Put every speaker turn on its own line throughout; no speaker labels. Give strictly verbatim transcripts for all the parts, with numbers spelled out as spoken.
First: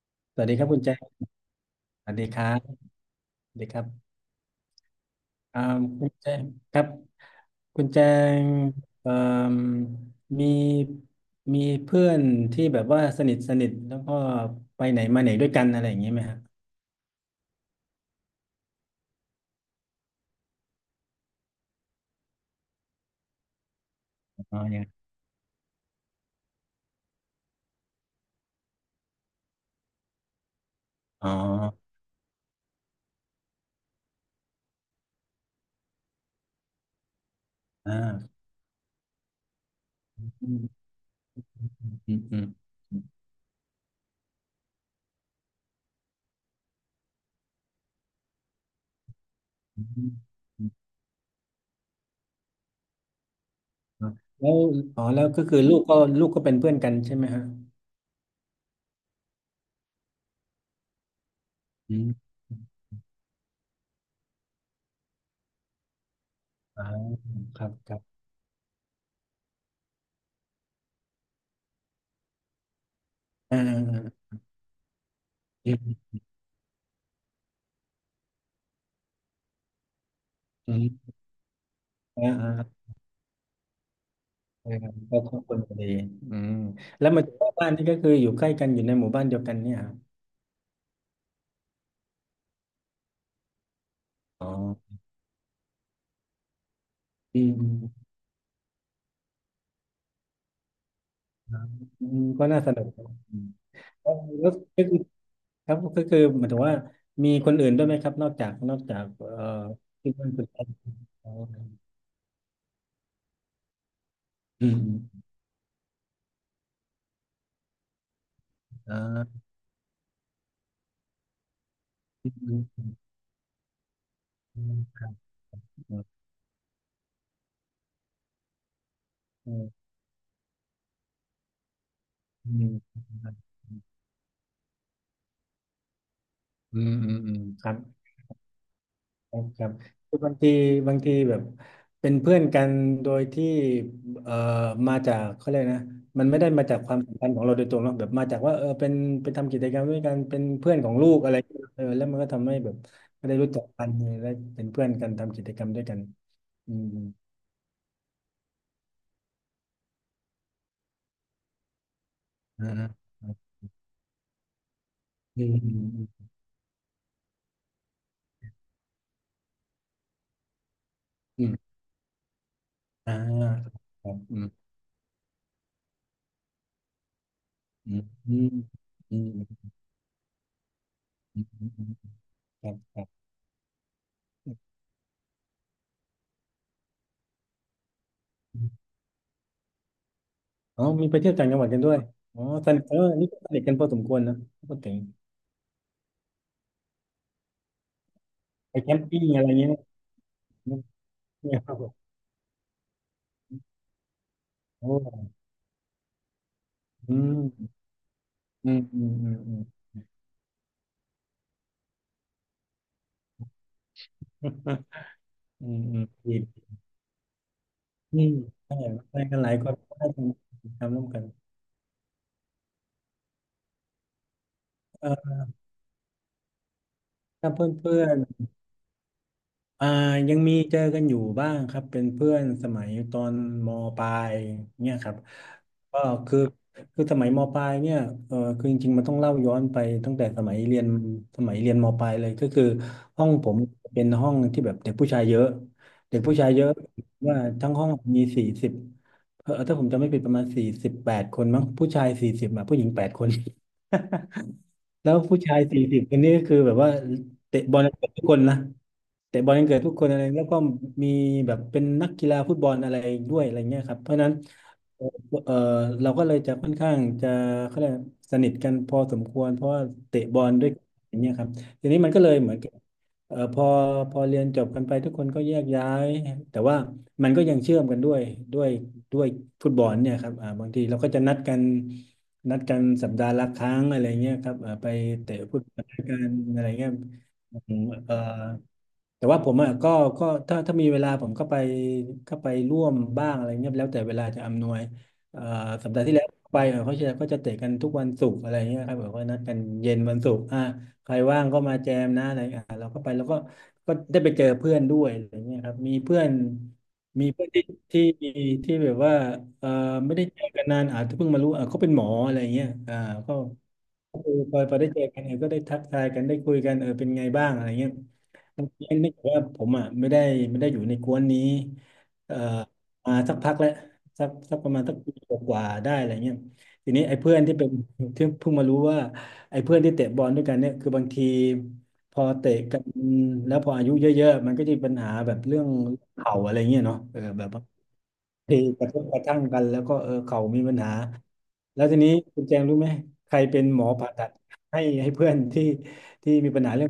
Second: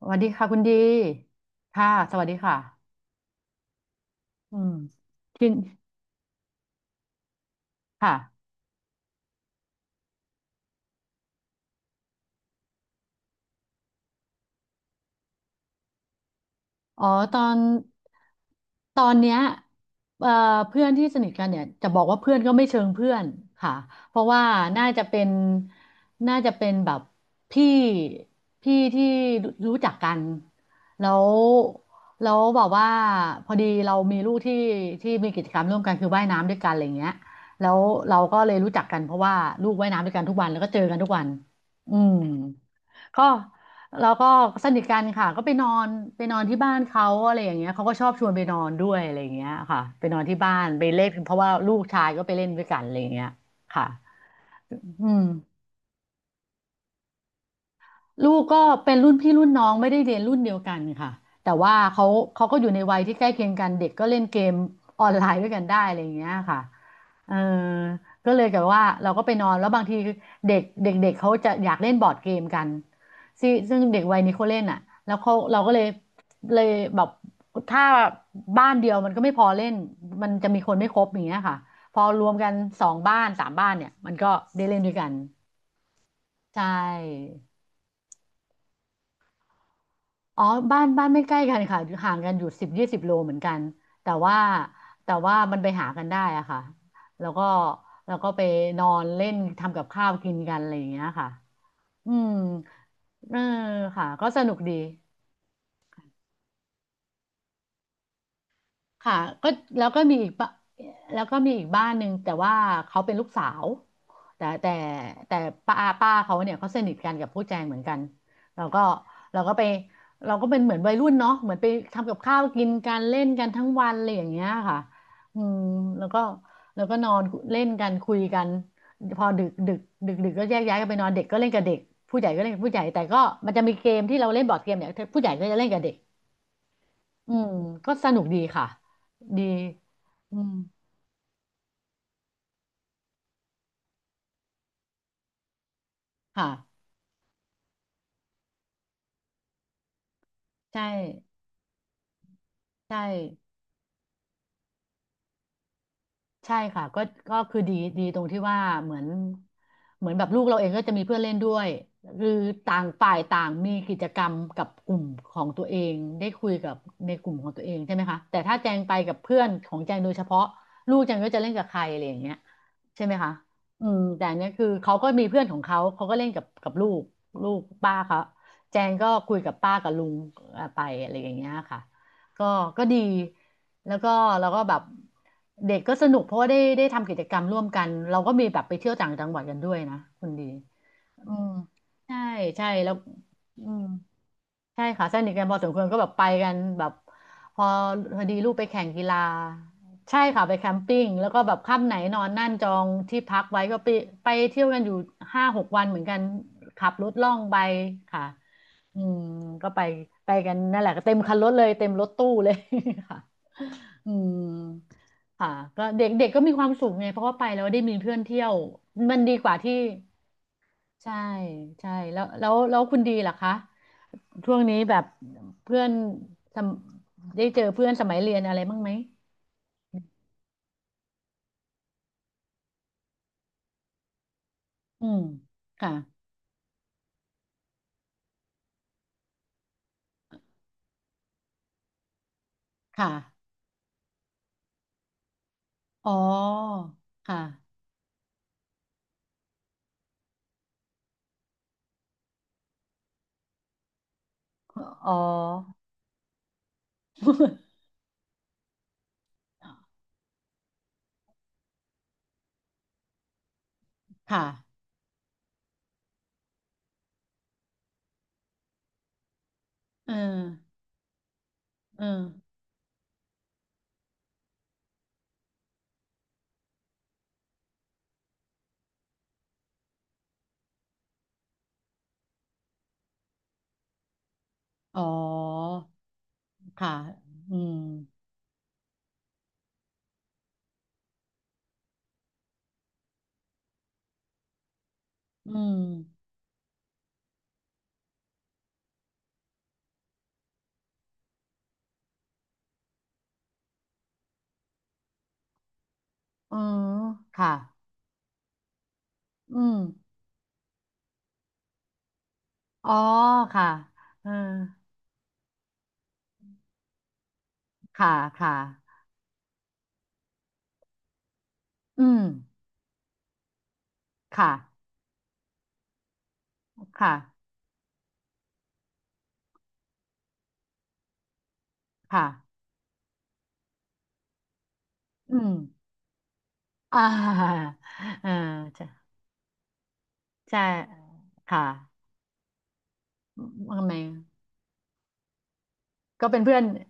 สวัสดี
ส
ค่ะ
วัสดี
คุณ
ครับ
ดี
คุณแจง
ค่ะ
สวั
ส
สดี
วัสดี
ครับ
ค่ะ
สวัสดีครับ
อืมทีน
อ่าคุณแจงครับคุณแจ
ค่ะ
งเอ่มมีมีเพื่อนที่แบบว่าสนิทสนิทแล้วก็ไปไหนมาไหนด้วยกันอะไรอย่างนี้ไหมครับ
อ๋อตอนตอนเนี้ยเอ่อเพื่อนที่สนิทกันเนี่ยจะบอกว่าเพื่อนก็ไม่เชิงเพื่อนค่ะเพราะว่า
อ๋อยั
น่า
ง
จะเป็นน่าจะเป็นแบบพี่พี่ที่รู้จักกันแล้
อ๋อ
วแล้วบอกว่าพอดีเรามีลูกที่ที่มีกิจกรรมร่วมกันคือว่ายน้ำด้วยกันอะไรเงี้ยแล้ว
อ่
เราก็
า
เลยรู้จักกันเพราะว่าลูกว่ายน้ำด้วยกันทุกวัน
อื
แล้ว
ม
ก็เจอกันทุกวัน
อื
อื
มอื
ม
มอืม
ก็เราก็สนิทกันค่ะก็ไปนอนไปนอนที่บ้านเขาอะไรอย่างเงี้ยเขาก็ชอบชวนไปนอนด้วยอะไรอย่างเงี้ยค่ะ
อืมอื
ไป
ม
นอนที่บ้า
อื
น
ม
ไปเล่นเพราะว่าลูกชายก็ไปเล่นด้วยกันอะไรอย่างเงี้ยค่ะ
แล้วอ๋
อื
อ
ม
แล้วก็คือลูกก็ลูกก็เป็นเพื่อนกันใช่ไหมฮะ
ลูกก็เป็นรุ่นพี่รุ่นน้องไม่ได้เรียนรุ่นเดียวกันค่ะแต่ว่า
อื
เขา
ม
เขาก็อยู่ในวัยที่ใกล้เคียงกันเด็กก็เล่นเกมออนไลน์ด้วยกันได้อะไรอย่างเงี้ยค่ะ
อ่า
เออ
ครับ ครับ
ก็เลยกบบว่าเราก็ไปนอนแล้วบางทีเด็กเด็กเด็กเขาจะอยากเล่นบอร์ดเกมกันซึ่ง
อ่
ซึ่งเด็กวัย
า
นี้เขาเล่นอ่ะแล้วเขาเราก็
อื
เลย
ม
เลยแบบถ้าบ้านเดียวมันก็ไม่พอเล่นมันจะมีค
อื
นไม่ครบ
ม
อย่างเงี้ยค่ะพอร
อ่า
วมกันส
อ่า
องบ้านสามบ้านเนี่ยมันก็ได้
ใช่
เล่น
ค
ด้
รั
ว
บ
ยกัน
ก็ครอบครัวพอดีอืม
ใช
แล้วอมาม
่
เจากบ้านนี่ก็คืออยู่ใกล้กันอยู่ในหมู่บ้านเดียวกันเนี่ยครับ
อ๋อบ้านบ้านไม่ใกล้กันค่ะห่างกันอยู่สิบยี่สิบโลเหมือนกันแต่ว่า
อ๋อ
แต่ว่ามันไปหากันได้อะค่ะแล้ว
อื
ก็
ม
แล้วก็ไปนอนเล่นทำกับข้าวกินกันอะไรอย่างเงี้ยค่ะ
ครับอื
อื
ม
ม
ก็น่าสนุกครับ
เอ
อื
อ
ม
ค่ะ
แล้ว
ก็ส
แล้ว
นุก
ก็
ดี
คือครับก็คือหมายถึงว่ามีคนอื่นด้วยไหมครับนอกจากนอกจาก
ค่ะ
เอ่อ
ก็แล้วก็
ที่
มีอี
บ้า
ก
นคุ
บ้า
ณแอน
แล้ว
อ๋อ
ก็มีอีกบ้านหนึ่งแต่ว่าเขาเป็นลูกสาวแต่
อื
แต่
ม
แต่ป้าป้าเขาเนี่ยเขาสนิทกันกับผู้แจงเหมือนกันเราก็
อ
เรา
่า
ก็ไปเราก็เป็นเหมือนวัยรุ่นเนาะเหมือนไปทำกับ
อื
ข้าว
ม
กิน
อ
กันเล่นกันทั้งวันอะไรอย่างเงี้ย
ื
ค่ะ
ม
อืม
อื
แล้
ม
วก็แล้วก็นอนเล่นกันคุยกันพอดึก
อื
ดึก
ม
ดึกดึกก็แยกย้ายกันไปนอนเด็กก็เล่นกับเด็กผู้ใหญ่ก็เล่
อื
นกับผู้ให
ม
ญ่แต่ก็มันจะมีเกมที่เราเล่นบอร์ดเกมเนี่ยผู้ใหญ่ก็จะเล่นกับเด็ก
อืมอืมอืมอื
อื
ม
ม
ครับ
ก็สนุกดีค่ะดี
ครับคือบา
อื
งที
ม
บางทีแบบเป็นเพื่อนกันโดยที่เอ่อมาจากเขาเรียกนะมันไม่ได้มาจาก
ค่ะ
ความสัมพันธ์ของเราโดยตรงหรอกแบบมาจากว่าเออเป็นเป็นทำกิจกรรมด้วยกันเป็นเพื่อน
ใช่
ของลูกอะไรเออแล้วมันก็ทำให้แบบ
ใช่
ก็ได้รู้จักกันและเป็นเพื่อนกันทำกิจกรรมด้วยกัน
ใช่
อื
ค่ะ
ม
ก็ก็คือดีดีตรงที่ว่าเหมือนเหมือนแบบลูกเราเองก็จะมีเพื่อนเล่นด้วยคือต่าง
อ่า
ฝ่ายต่างมีกิจกรรมกับกลุ่มขอ
อื
ง
ม
ตัว
อื
เองได้
ม
คุยกับในกลุ่มของตัวเองใช่ไหมคะแต่ถ้าแจงไปกับเพื่อนของแจงโดยเฉพาะลูกแจงก็จะ
อื
เล่นกับ
ม
ใครอะไรอย่างเงี้ยใช่ไห
อ่า
มคะอืม
ครับ
แต่อั
อื
นเนี้ย
ม
คือเขาก็มีเพื่อนของเขาเขาก็เล่นกับกับลูกลูก
อื
ป้า
ม
เขา
อืม
แจงก็
อื
คุยกับป้ากับลุงเอ่อไปอะไรอย่าง
ม
เงี้ยค่ะ
อืม
ก็
ครับ
ก็
ค
ดี
รับ
แล้วก็เราก็แบบเด็กก็สนุกเพราะว่าได้ได้ทำกิจกรรมร่วมกันเราก็มีแบบไปเที่ยวต่างจังหวัดกันด้วยนะคุณดี
อ๋อมีไป
อื
เที่ยวต่า
ม
งจังหวัดกันด้วย
ใช่
อ๋อ
ใช่
สนิท
แล้ว
เออนี่ก็สนิท
อื
กัน
ม
พอสมควรนะพูด
ใช่
ถึง
ค่ะสนิทกันพอสมควรก็แบบไปกันแบบพอพอดีลูกไป
ไป
แข่ง
แคม
กีฬา
ปิ้งอะไรเงี้ยเ
ใช่ค่ะไปแคมปิ้งแล้วก็แบ
นี่
บ
ยครับผ
ค่ำ
ม
ไหนนอนนั่นจองที่พักไว้ก็ไปไปเที่ยวกันอยู่
โอ้
ห้าหกวันเหมือนกันขับรถ
อื
ล่อง
ม
ไปค่ะ
อืม
อื
อืม
ม
อืมอืม
ก็ไปไปกันนั่นแหละก็เต็มคันรถเลยเต็มรถตู้เลย ค่ะอืมค่ะ
อืม
ก็
อื
เด็
ม
กเด็ก
ดี
ก็มีความสุขไงเพราะว่าไปแล้วได้มีเพื่อ
อื
น
ม
เที่ยวมั
ไป
นดี
กันห
ก
ลาย
ว่า
ค
ที่
นก็ได้ทำรร่วม
ใช่
กัน
ใช่แล้วแล้วแล้วคุณดีล่ะคะ ช่วงนี้แบบ
เออ
เพื่อนทำได้
ถ้า
เจอ
เพื่อน
เพื่อน
เพื่
ส
อ
มั
น
ยเรียนอะไรบ้างไหม
อ่ายังมีเจอกันอยู่บ้างครับเป็นเพื่อนสมัยตอนมปลายเนี่ย
อื
ครับ
มค่ะ
ก็คือคือสมัยมปลายเนี่ยเออคือจริงๆมันต้องเล่าย้อนไปตั้งแต่สมัยเรียนสมัยเรียนมปลายเลยก็คือ
ค่ะ
ห้องผมเป็นห้องที่แบบเด็กผู้ชายเยอะ
อ๋อ
เด็กผู้ชายเยอะ
ค่ะ
ว่าทั้งห้องมีสี่สิบเออถ้าผมจำไม่ผิดประมาณสี่สิบแปดคนมั้งผู้ชายสี่สิบอ่ะผู้หญิงแปดคน
อ๋
แล้
อ
วผู้ชายสี่สิบคนนี้ก็คือแบบว่า เตะบอลกันเกิดทุกคนนะเตะบอลกันเกิดทุกคนอะไรแล้วก็มีแบบเป็นนักกีฬาฟุตบอลอะไรด้วยอะไรเงี้ยครับเพราะฉะนั้น
ค่ะ
เออเออเราก็เลยจะค่อนข้างจะเขาเรียกสนิทกันพอสมควรเพราะว่า
เออ
เตะบอลด้วยกันอย่างเงี้ยครับทีนี้
เอ
มันก็
อ
เลยเหมือนกับเออพอพอเรียนจบกันไปทุกคนก็แยกย้ายแต่ว่ามันก็ยังเชื่อมกันด้วยด้วยด้วยฟุตบอลเนี่ยครับอ่าบางทีเราก็จะนัดกันนัดกันสัปดาห์ละครั้งอะไรเงี้ยครับเอ่อไป
อ๋อ
เตะฟุตบอลด้วยกันอะไรเงี้ย
ค่ะอื
อื
ม
มเอ่อแต่ว่าผมอ่ะก็ก็ถ้าถ้ามีเวลาผมก็ไปก็ไปร่วมบ้างอะไรเงี้ยแล้วแต่เวลาจะอำนวยเอ่อ
อืม
สัปดาห์ที่แล้วไปเอ่อเขาจะก็จะเตะกันทุกวันศุกร์อะไรเงี้ยครับแบบว่านัดกันเย็นวันศุกร์อ่ะใครว่างก็มาแจมนะอะไรอ่ะเราก็ไปแล้วก็ก็ได้ไปเจอเพื่อนด้วยอะไรเงี้ยครับมีเพื่อน
อืม
มีเพื่อ
ค่ะ
นที่ที่ที่แบบว่า
อื
เอ่อ
ม
ไม่ได้เจอกันนานอาจจะเพิ่งมารู้อ่ะเขาเป็นหมออะไรเงี้ย
อ๋อ
อ่าก็
ค่ะเออ
คือพอพอได้เจอกันเนี่ยก็ได้ทักทายกันได้คุยกันเออเป็นไงบ้างอะไรเงี้ย
ค่ะค่ะ
บางทีนึกว่าผมอ่ะไม่ได้ไม่ได้อยู่ในกวนนี้
อืม
เอ่อมาสักพักแล้วสัก
ค่ะ
สักประมาณสักปีกว่าๆได้อะไรเงี้ยทีนี้
ค่ะ
ไอ้เพื่อนที่เป็นที่เพิ่งมารู้ว่าไอ้เพื่อนที่เตะบอลด้วยกันเนี่ยคือบางทีพอ
ค่ะ
เตะกันแล้วพออายุเยอะๆมันก็จะมีปัญหาแบ
อื
บ
ม
เรื่องเข่าอะไรเงี้ยเนาะ
อ่า
เออ แบบ
อ่า
ตีก
ใช่
ระทบกระทั่งกันแล้วก็เออเข่ามี
ใช่
ปัญหา
ค่ะ
แล้วทีนี้คุณแจงรู้ไหมใครเป็นหม
ทำ
อ
ไม
ผ่า
อะ
ตัดให้ให้เพื่อนที่
ก็
ที่
เป็น
มี
เพื่อ
ปั
น
ญหาเรื่อง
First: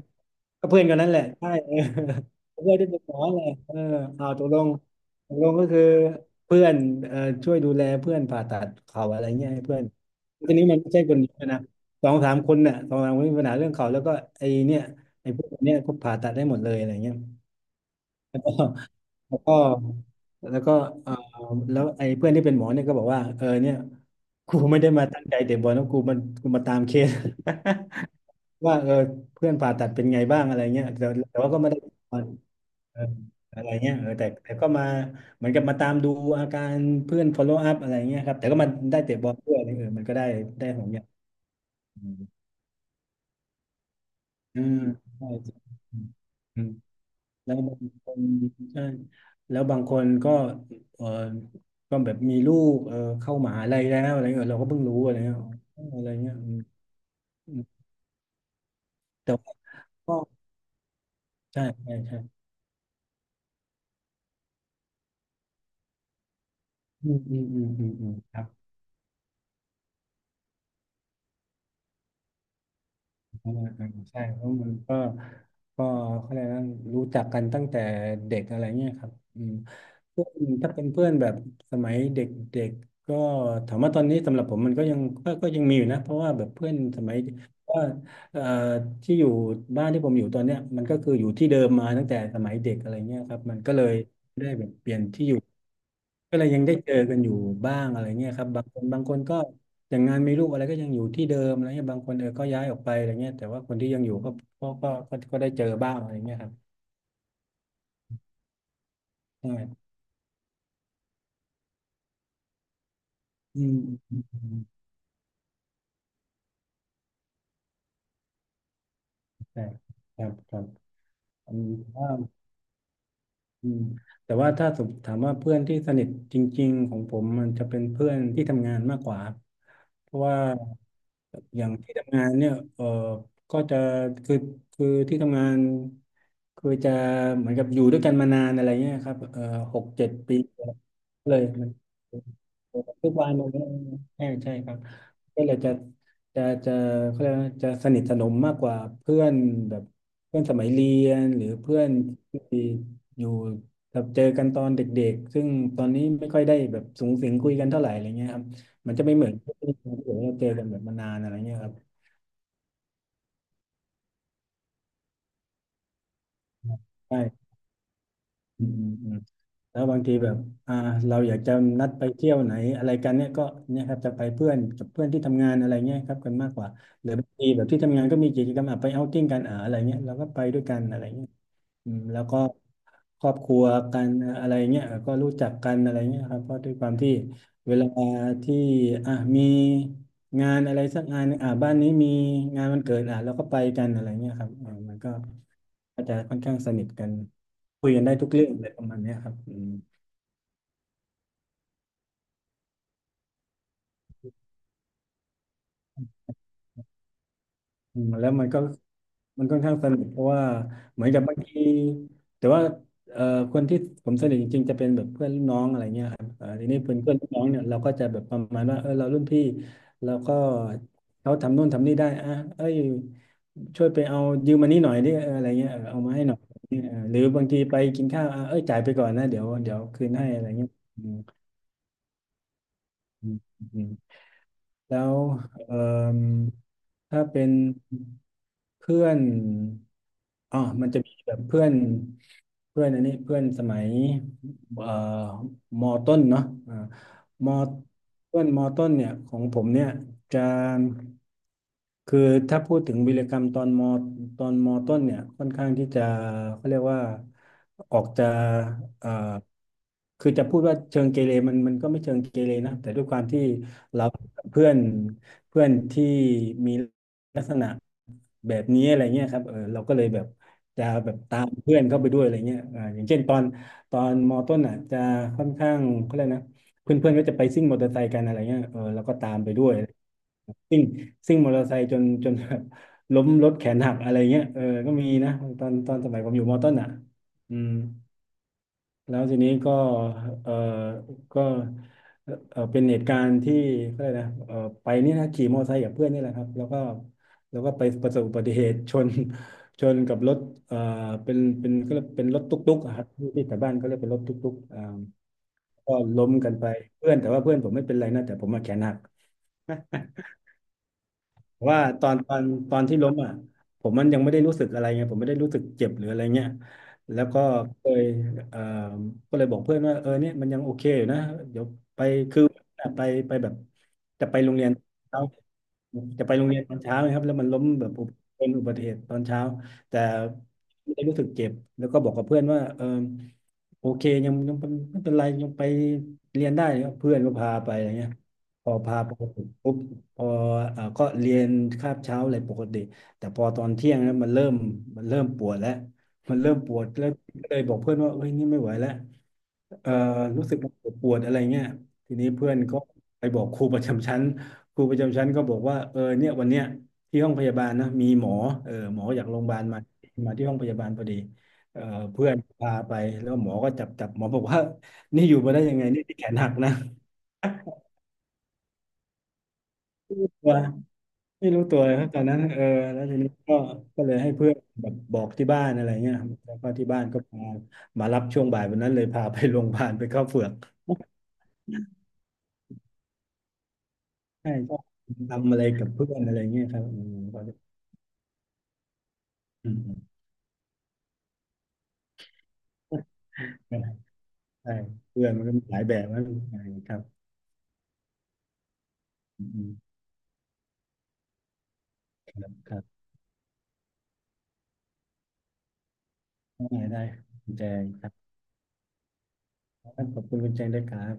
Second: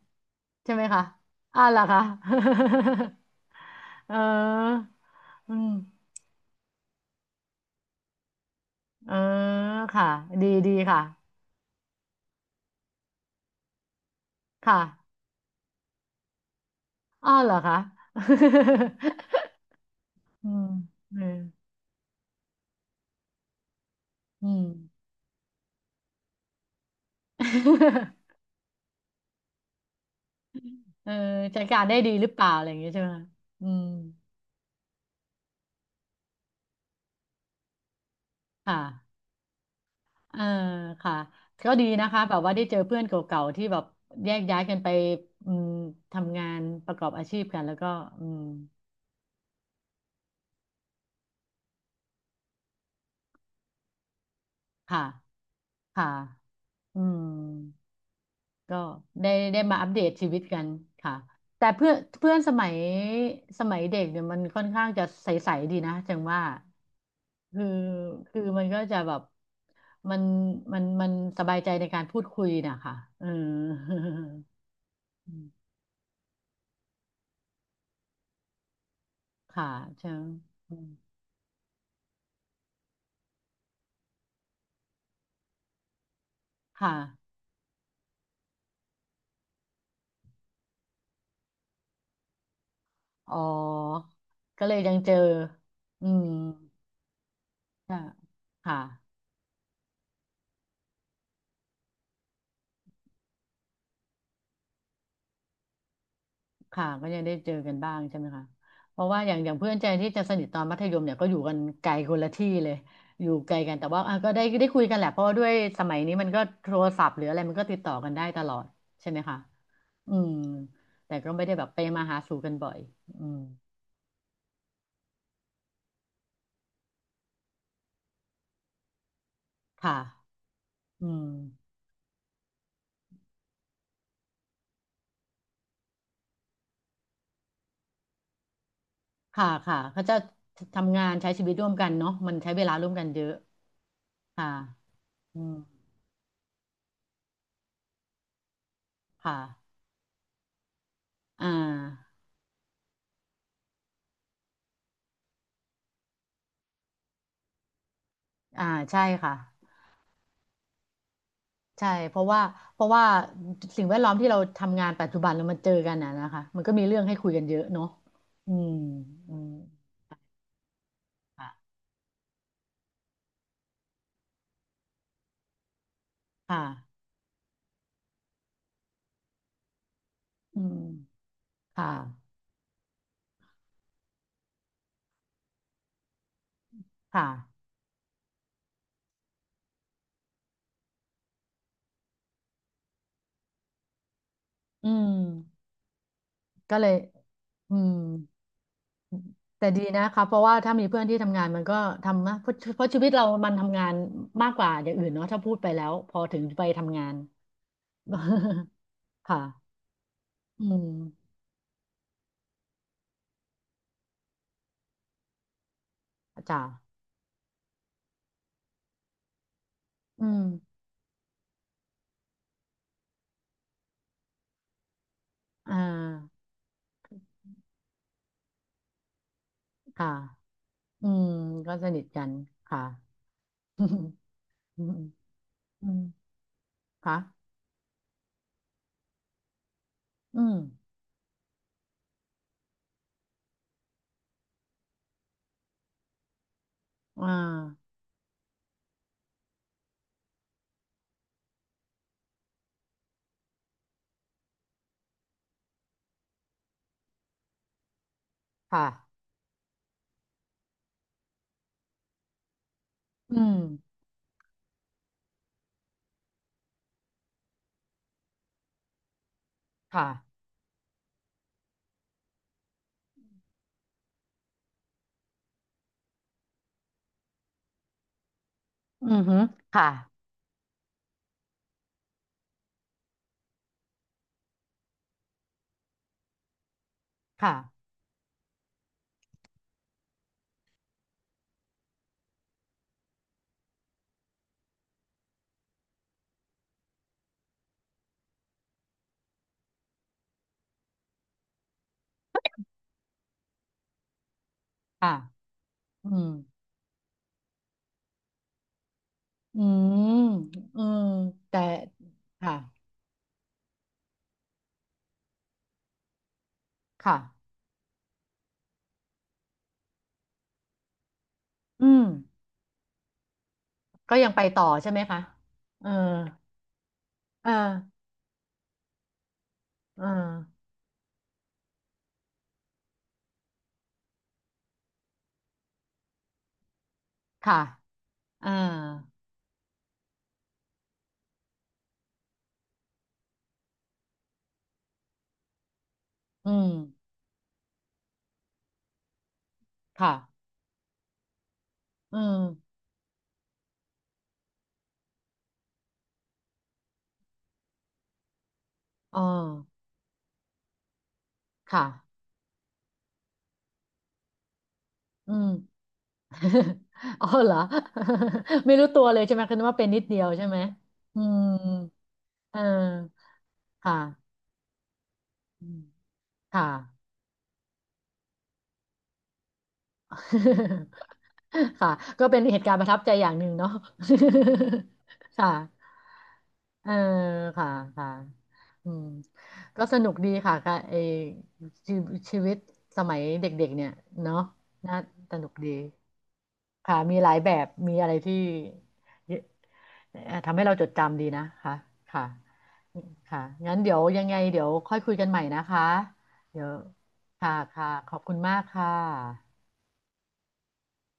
ก็
ใช่
เพื่
ไหม
อนกัน
คะ
นั่นแหละใช่
อ่าล่ะคะ
เออเพื่อนที่เป็นหม อแหละเออ
เ
เอาตกลง
ออ
ตกล
อื
งก็
ม
คือเพื่อนเอ่อช่วยดูแลเพื่อนผ่าตัดเข่า
เออ
อะไรเงี้ยให้เพื่อน
ค่ะดี
ทีนี้
ดี
มันไม่
ค่ะ
ใช่คนเดียวนะสองสามคนน่ะสองสามคนมีปัญหาเรื่องเข่าแล้วก็ไอ้เนี่
ค่ะ
ยไอ้พวกเนี้ยก็ผ่าตัดได้หมดเลยอะไรเงี้ย
อ้าวเหรอคะ
แล้วก็
อื
แล้ว
ม
ก็เออ
เออ
แล้วไอ้เพื่อนที่เป็นหมอเนี่ยก็บอกว่าเออเนี่ย
อื
กู
ม
ไม่ได้มาตั้งใจเตะบอลนะกูมันกูมาตามเคส ว่าเออเพื่อนผ่าตัดเป็นไงบ้างอะไรเงี้ยแต่
เออ
แต่ว่าก็
จัด
ไม่ได้
การได้ดีหรือเปล่าอะไรอย่างเงี้ย
เอ
ใช่
อ
ไหมคะ
อะ
อื
ไร
ม
เงี้ยเออแต่แต่ก็มาเหมือนกับมาตามดูอาการเพื่อน follow up อะไรเงี้ยครับแต่ก็มา
ค่ะ
ได้เตะบอลด้วยเออมันก็ได้
เออ
ได้ของอย่าง
ค่ะก็ดีนะคะแบบว่าได้เจอเพื่อนเก่าๆที่แบบแยกย้า
อื
ยกั
ม
นไป
ใช่
อืมทำงา
อื
น
ม
ประกอบอาชีพ
แล้ว
กันแล้
บาง
ว
ค
ก็
น
อืม
ใช่แล้วบางคนก็เออก็แบบมีลูกเออเข้ามหาลัยแล้วอะไรเงี้ยเราก็เพิ่งรู้
ค่ะ
อะไรเงี้ยอ๋ออะ
ค่ะ
ไรเงี้ยอืม
อืม
อืม
ก็ได้
แต่ว่า
ได้มาอัปเดต
ก็
ชีวิตกันค่ะ
ใช่
แต่เพื่อ
ใช่
น
ใช่
เพื่อนสมัยสมัยเด็กเนี่ยมันค่อนข้างจะใสๆดีนะจังว่า
อืมอืมอื
คือ
มอืมอืมค
คือ
รับ
มันก็จะแบบมันมันมันสบายใจในการพูดคุยนะคะเออ
อ่าอ่า ใช่เพราะมันก็
อืม
ก็เขาเรียกว่ารู้จักกันตั้งแต่เด็กอะไรเงี้ยครับอืม
ค่ะใช่
เพื่อนถ้า
อื
เป็
ม
นเพื่อนแบบสมัยเด็กเด็กก็ถามว่าตอนนี้สำหรับผมมันก็ยังก็ก็ยังมีอยู่นะเพราะว่าแบบเพื่อน
ค
สมัย
่ะ
ว่าเอ่อที่อยู่บ้านที่ผมอยู่ตอนเนี้ยมันก็คืออยู่ที่เดิมมาตั้งแต่สมัยเด็กอะไรเงี้ย
อ๋
ค
อ
รับมันก็เลย ได้
ก็
แบบ
เลย
เป
ยั
ลี่
ง
ยน
เจอ
ที่อยู่
อืม
ก็เลยยังได้เจอกันอยู่บ้าง
ค่ะ
อะไรเงี้ยครับบาง
ค่ะ
คนบางคนก็อย่างงานมีลูกอะไรก็ยังอยู่ที่เดิมอะไรเงี้ยบางคนเออก็ย้ายออกไปอะไรเงี้ยแต่ว่าคนที่ยังอยู่ก็ก็ก็ก็ก็ได้เจอบ้างอะไรเงี้ยครับ
ค่ะก็ยังได้เจอกันบ้างใช่ไหมคะเพราะว่าอย่างอย่างเพื่อนใจ
ใช่
ที่จะสนิทตอนมัธยมเนี่ยก็อยู่กันไกลคนละที่เลยอยู่ไกล
อื
กัน
ม
แต่ว่าอ่ะ
อืม
ก็
อื
ได้
ม
ได้คุยกันแหละเพราะว่าด้วยสมัยนี้มันก็โทรศัพท์หรืออะไรมันก็ติดต่อกันได้ตลอดใช่ไหมคะ
ใช่
อื
ครั
ม
บครับ
แต่ก็ไม่
อื
ได้แบบไปมาหา
ม
สู่กันบ่อยอืม
อืมแต่ว่าถ้าสมถามว่าเพื่อนที่สนิทจริงๆของผมมันจะเป็นเพื่อนที่ทำงานมากกว่าครับ
ค่ะ
เพราะว่า
อืม
อย่างที่ทำงานเนี่ยเออก็จะคือคือที่ทำงานคือจะเหมือนกับอยู่ด้วยกันมานานอะไรเงี้ยครับเออ
ค่ะค่ะ
หก
เขา
เจ็ด
จะ
ปี
ทำงานใช้
เล
ชี
ย
วิต
มั
ร่ว
น
มกันเนาะมันใช้เวลาร่วมกัน
ทุก
เย
วั
อะ
นมันกใช่
ค่ะ
ใช่ครับ
อื
ก็เล
ม
ยจะจะจะเขาเรียกว่าจะสนิทสนมมากกว่าเพื่อน
ค่ะ
แบบเพื่อนสมัยเรียนห
อ่
รือเพื่อน
า
ที่ อยู่แบบเจอกันตอนเด็กๆ ซึ่งตอนนี้ไม่ค่อยได้แบบสูงสิงคุยกันเท่าไหร่อะไรเงี้ยครับ
อ่า
มัน
ใช่
จะไม่เหมือ
ค่ะ
นที่เราเจอกันแบบมานานอะไรเงี้ยครับ
ใช่เพราะว่าเพราะว่าสิ่งแวดล้อมที่เราทำงานปัจจุบันแล้วมันเจอกันน่ะนะคะมันก็มีเรื่องให้คุยกัน
ใช่
เยอะเนาะอื
อื
ม
ม
อืม
แล้วบางทีแบบอ่าเราอยากจะ
ค่ะ
นัดไปเที่ยวไหนอะไรกันเนี่ยก็เนี่ยครับจะไปเพื่อนกับเพื่อนที่ทำงานอะไรเงี้ยครับกันมา
ค
กกว่า
่ะ
หรือบางทีแบบที่ทำงานก็มีกิจกรรมอ่ะไปเอาท์ติ้งกันอ่าอะไรเงี้ยเราก็ไป
อื
ด้วยกั
ม
นอะไรเงี้ย
ค่ะ
อืมแล้วก็ครอบครัวกันอะไรเงี้ยก็รู้จักกันอะไรเงี้ยครับเพราะด้วยความที่
ค่ะ
เวลาที่อ่ะมีงานอะไรสักงานหนึ่งอ่ะบ้านนี้มีงานวันเกิดอ่ะเราก็ไปกันอะไรเงี้ยครับอ่า
อื
มันก็
ม
ก็จะค่อนข้างส
ก็
นิ
เล
ท
ย
กัน
อื
คุย
ม
กันได้ทุกเรื่องอะไรประมาณเนี้ยครับอื
แต่
ม
ดีนะคะเพราะว่าถ้ามีเพื่อนที่ทำงานมันก็ทำนะเพราะเพราะชีวิตเรามันทำงานมากกว่าอย่างอื่นเนาะถ้าพูดไปแล้วพอถึงไปทำงาน
อืมแล้วมันก็
ค่ะ
มันค่อนข้างสนุกเพราะว่า
อืม
เหมือนกับบางทีแต่ว่าเอ่อคนที่ผมสนิทจริงๆจะเป็นแบบเพื่อนรุ่นน้องอะไรเงี้ยครับเอ่อ
จ้า
ทีนี้เพื่อนเพื่อนรุ่นน้องเนี่ยเราก็จะแบบประมาณว่าเออเรารุ่นพี่เรา
อื
ก็
ม
เขาทำนู่นทำนี่ได้อ่ะเอ้ยช่วยไปเอายืมมานี่หน่อยดิเอออะไรเงี้ย
อ่
เออเอามาให้หน่อ
า
ยเออหรือบางทีไปกินข้าวอ่ะเอ้ยจ่ายไปก่อนนะเดี๋ยวเดี๋ยวคื
ค่ะ
นให้อะไรเงี้ยอื
อื
ม
มก็สนิทกันค่ะ
อื
อื
ม
มอืม
แล้วเอ่
อืม
ม
ค่ะ
ถ้าเป็นเพื่อน
อืม
อ๋อมันจะมีแบบเพื่อนเพื่อนอันนี้เพื่อนสมัยเอ่อมอต้นเนาะ
อ่
มอ
า
ต้นมอต้นเนี่ยของผมเนี่ยจะคือถ้าพูดถึงวีรกรรมตอนมอตอนมอต้นเนี่ยค่อนข้างที่จะเขาเรียกว่าออกจะเอ่อ
ค่ะ
คือจะพูดว่าเชิงเกเรมันมันก็ไม่เชิงเกเรนะแต่ด้วยความ
อื
ที่
ม
เราเพื่อนเพื่อนที่มีลักษณะแบบนี้อะไรเงี้ยครับเออเราก็เล
ค่ะ
ยแบบจะแบบตามเพื่อนเข้าไปด้วยอะไรเงี้ยอ่าอย่างเช่นตอนตอนมอต้นอ่ะจะค่อนข้างเขาเรียกนะ เพื่อนๆก็จะไปซิ่งมอเตอร์ไซค์กันอะไรเงี้ยเออแล้ว
อื
ก็
ม
ตา
ฮึ
มไปด้วย
ค่ะ
ซิ่งซิ่งมอเตอร์ไซค์จนจน แบบล้มรถแขนหักอะไรเงี้ยเออก็มีนะตอนตอนสมัยผมอยู่มอต้นอ่ะ
ค่ะ
อืมแล้วทีนี้ก็เออก็เออเป็นเหตุการณ์ที่ก็เลยกอะไรนะเออไปนี่นะขี่มอเตอร์ไซค์กับเพื่อนนี่แหละครับแล้วก็แล้วก็ไปประสบอุบัติเหตุชน ชนกับรถเอ่อเป็นเป็นก็เรียกเป็นรถตุ๊กๆอะครับที่แถวบ้านก็เรียกเป็นรถตุ๊กๆอ่า
ค่ะ
ก็
อืม
ล้มกันไปเพื่อนแต่ว่าเพื่อนผมไม่เป็นไรนะแต่ผมมาแขนหัก
อื
นะ
มอืมแต่
เพราะว่าตอนตอน
ค่ะ
ตอนที่ล้มอ่ะผมมันยังไม่ได้รู้สึกอะไรไงผมไม่ได้รู้สึกเจ็บหรืออะไรเงี้ย
ค่ะ
แล้วก็เคยเอ่อก็เลยบอกเพื่อนว่าเออเนี่ยมันยังโอเคอยู่นะเดี๋ยว
อื
ไป
ม
คือไปไปแบบ
ก็
จะ
ยัง
ไป
ไป
โรง
ต่อ
เรียน
ใช่ไหมคะ
เช้า
เออ
จะไปโรงเรียนตอนเช้านะครับแล้วมั
เอ
น
อ
ล้มแบบอุบเป็นอุบัติเหตุตอนเช้าแต่
เออ
ไม่ได้รู้สึกเจ็บแล้วก็บอกกับเพื่อนว่าเออ โอเคยังยังเป็นไม่เป็นไรยังไปเรียนได้ครับเพื่อนก็พา
ค่ะ
ไปอะไรเงี้ย
อ่า
พอพาไปปุ๊บพอเอ่อก็เรียนคาบเช้าอะไรปกติแต่พอตอนเที่ยงแล้วมันเริ่มมันเริ่มปวดแล้วมัน
อื
เริ่ม
ม
ปวดแล้วก็เลยบอกเพื่อนว่าเอ้ยนี่ไม่ไหวแล้ว เอ่อ
ค่ะ
รู้สึกปวดปวดอะไรเงี้ยที
อื
นี้
ม
เพื่อนก็ไปบอกครูประจำชั้นครูประจำชั้นก็บอกว่าเออเนี่ยวันเนี้ยที่ห้องพยาบาลนะมีหมอเออหมอ
อ๋อ
จากโรงพยาบาลมามาที่ห้องพยาบาลพอดีเอ่
ค่ะ
อเพื่อนพาไปแล้วหมอก็จับจับหมอบอกว่านี่
อื
อยู่
ม
มาได้ยังไงนี่ที่แขน หักนะ
อ๋อเหร อ ไม่รู้ตัวเลยใช่ไหมคือนึกว่าเป็นนิด
ไม่
เดีย
รู้
วใช่
ตัว
ไหมอืม
ไม่รู้ตัวเลยครับตอนนั้น
เอ
เอ
อ
อแล้วทีนี้ก็ก็เลยให้
ค่ะ
เพื่อนแบบบอกที่บ้า
อื
น
ม
อะไรเงี้ยแล้ว
ค่ะ
ก็ที่บ้านก็พามารับช่วงบ่ายวันนั้นเลยพาไปโรงพยาบาลไปเข้าเฝือก
ค่ะก็เป็นเหตุการณ์ประทับใจอย่างหนึ่งเนาะ
ใช่ใชอ
ค่ะ
ทำอะไรกับเพื่อนอะไรเงี้ยครับ
เออ
อืมก็จะ
ค่ะค่ะอืม
อืม
ก็
อื
ส
ม
นุกดีค่ะค่ะไอชีชีวิตสมัยเด็กๆเนี่ยเนาะ
ใช่
น่า
เพื่อน
ส
มัน
นุ
ก็
ก
มี
ดี
หลายแบบนะใช่ครั
ค่ะ
บ
มีหลายแบบมีอะไรที่เยอะ
อืมอืม
เอ่อทำให้เราจดจำดีนะคะค่ะ
ครับครับ
ค่ะงั้นเดี๋ยวยังไงเดี๋ยวค่อยคุยกันใหม่นะคะเดี๋ยว
ได้ได้คุ
ค่ะ
ณแจง
ค่ะ
ค
ข
รับ
อบคุณมากค่ะ
ขอบคุณคุณแจงด้วยครับ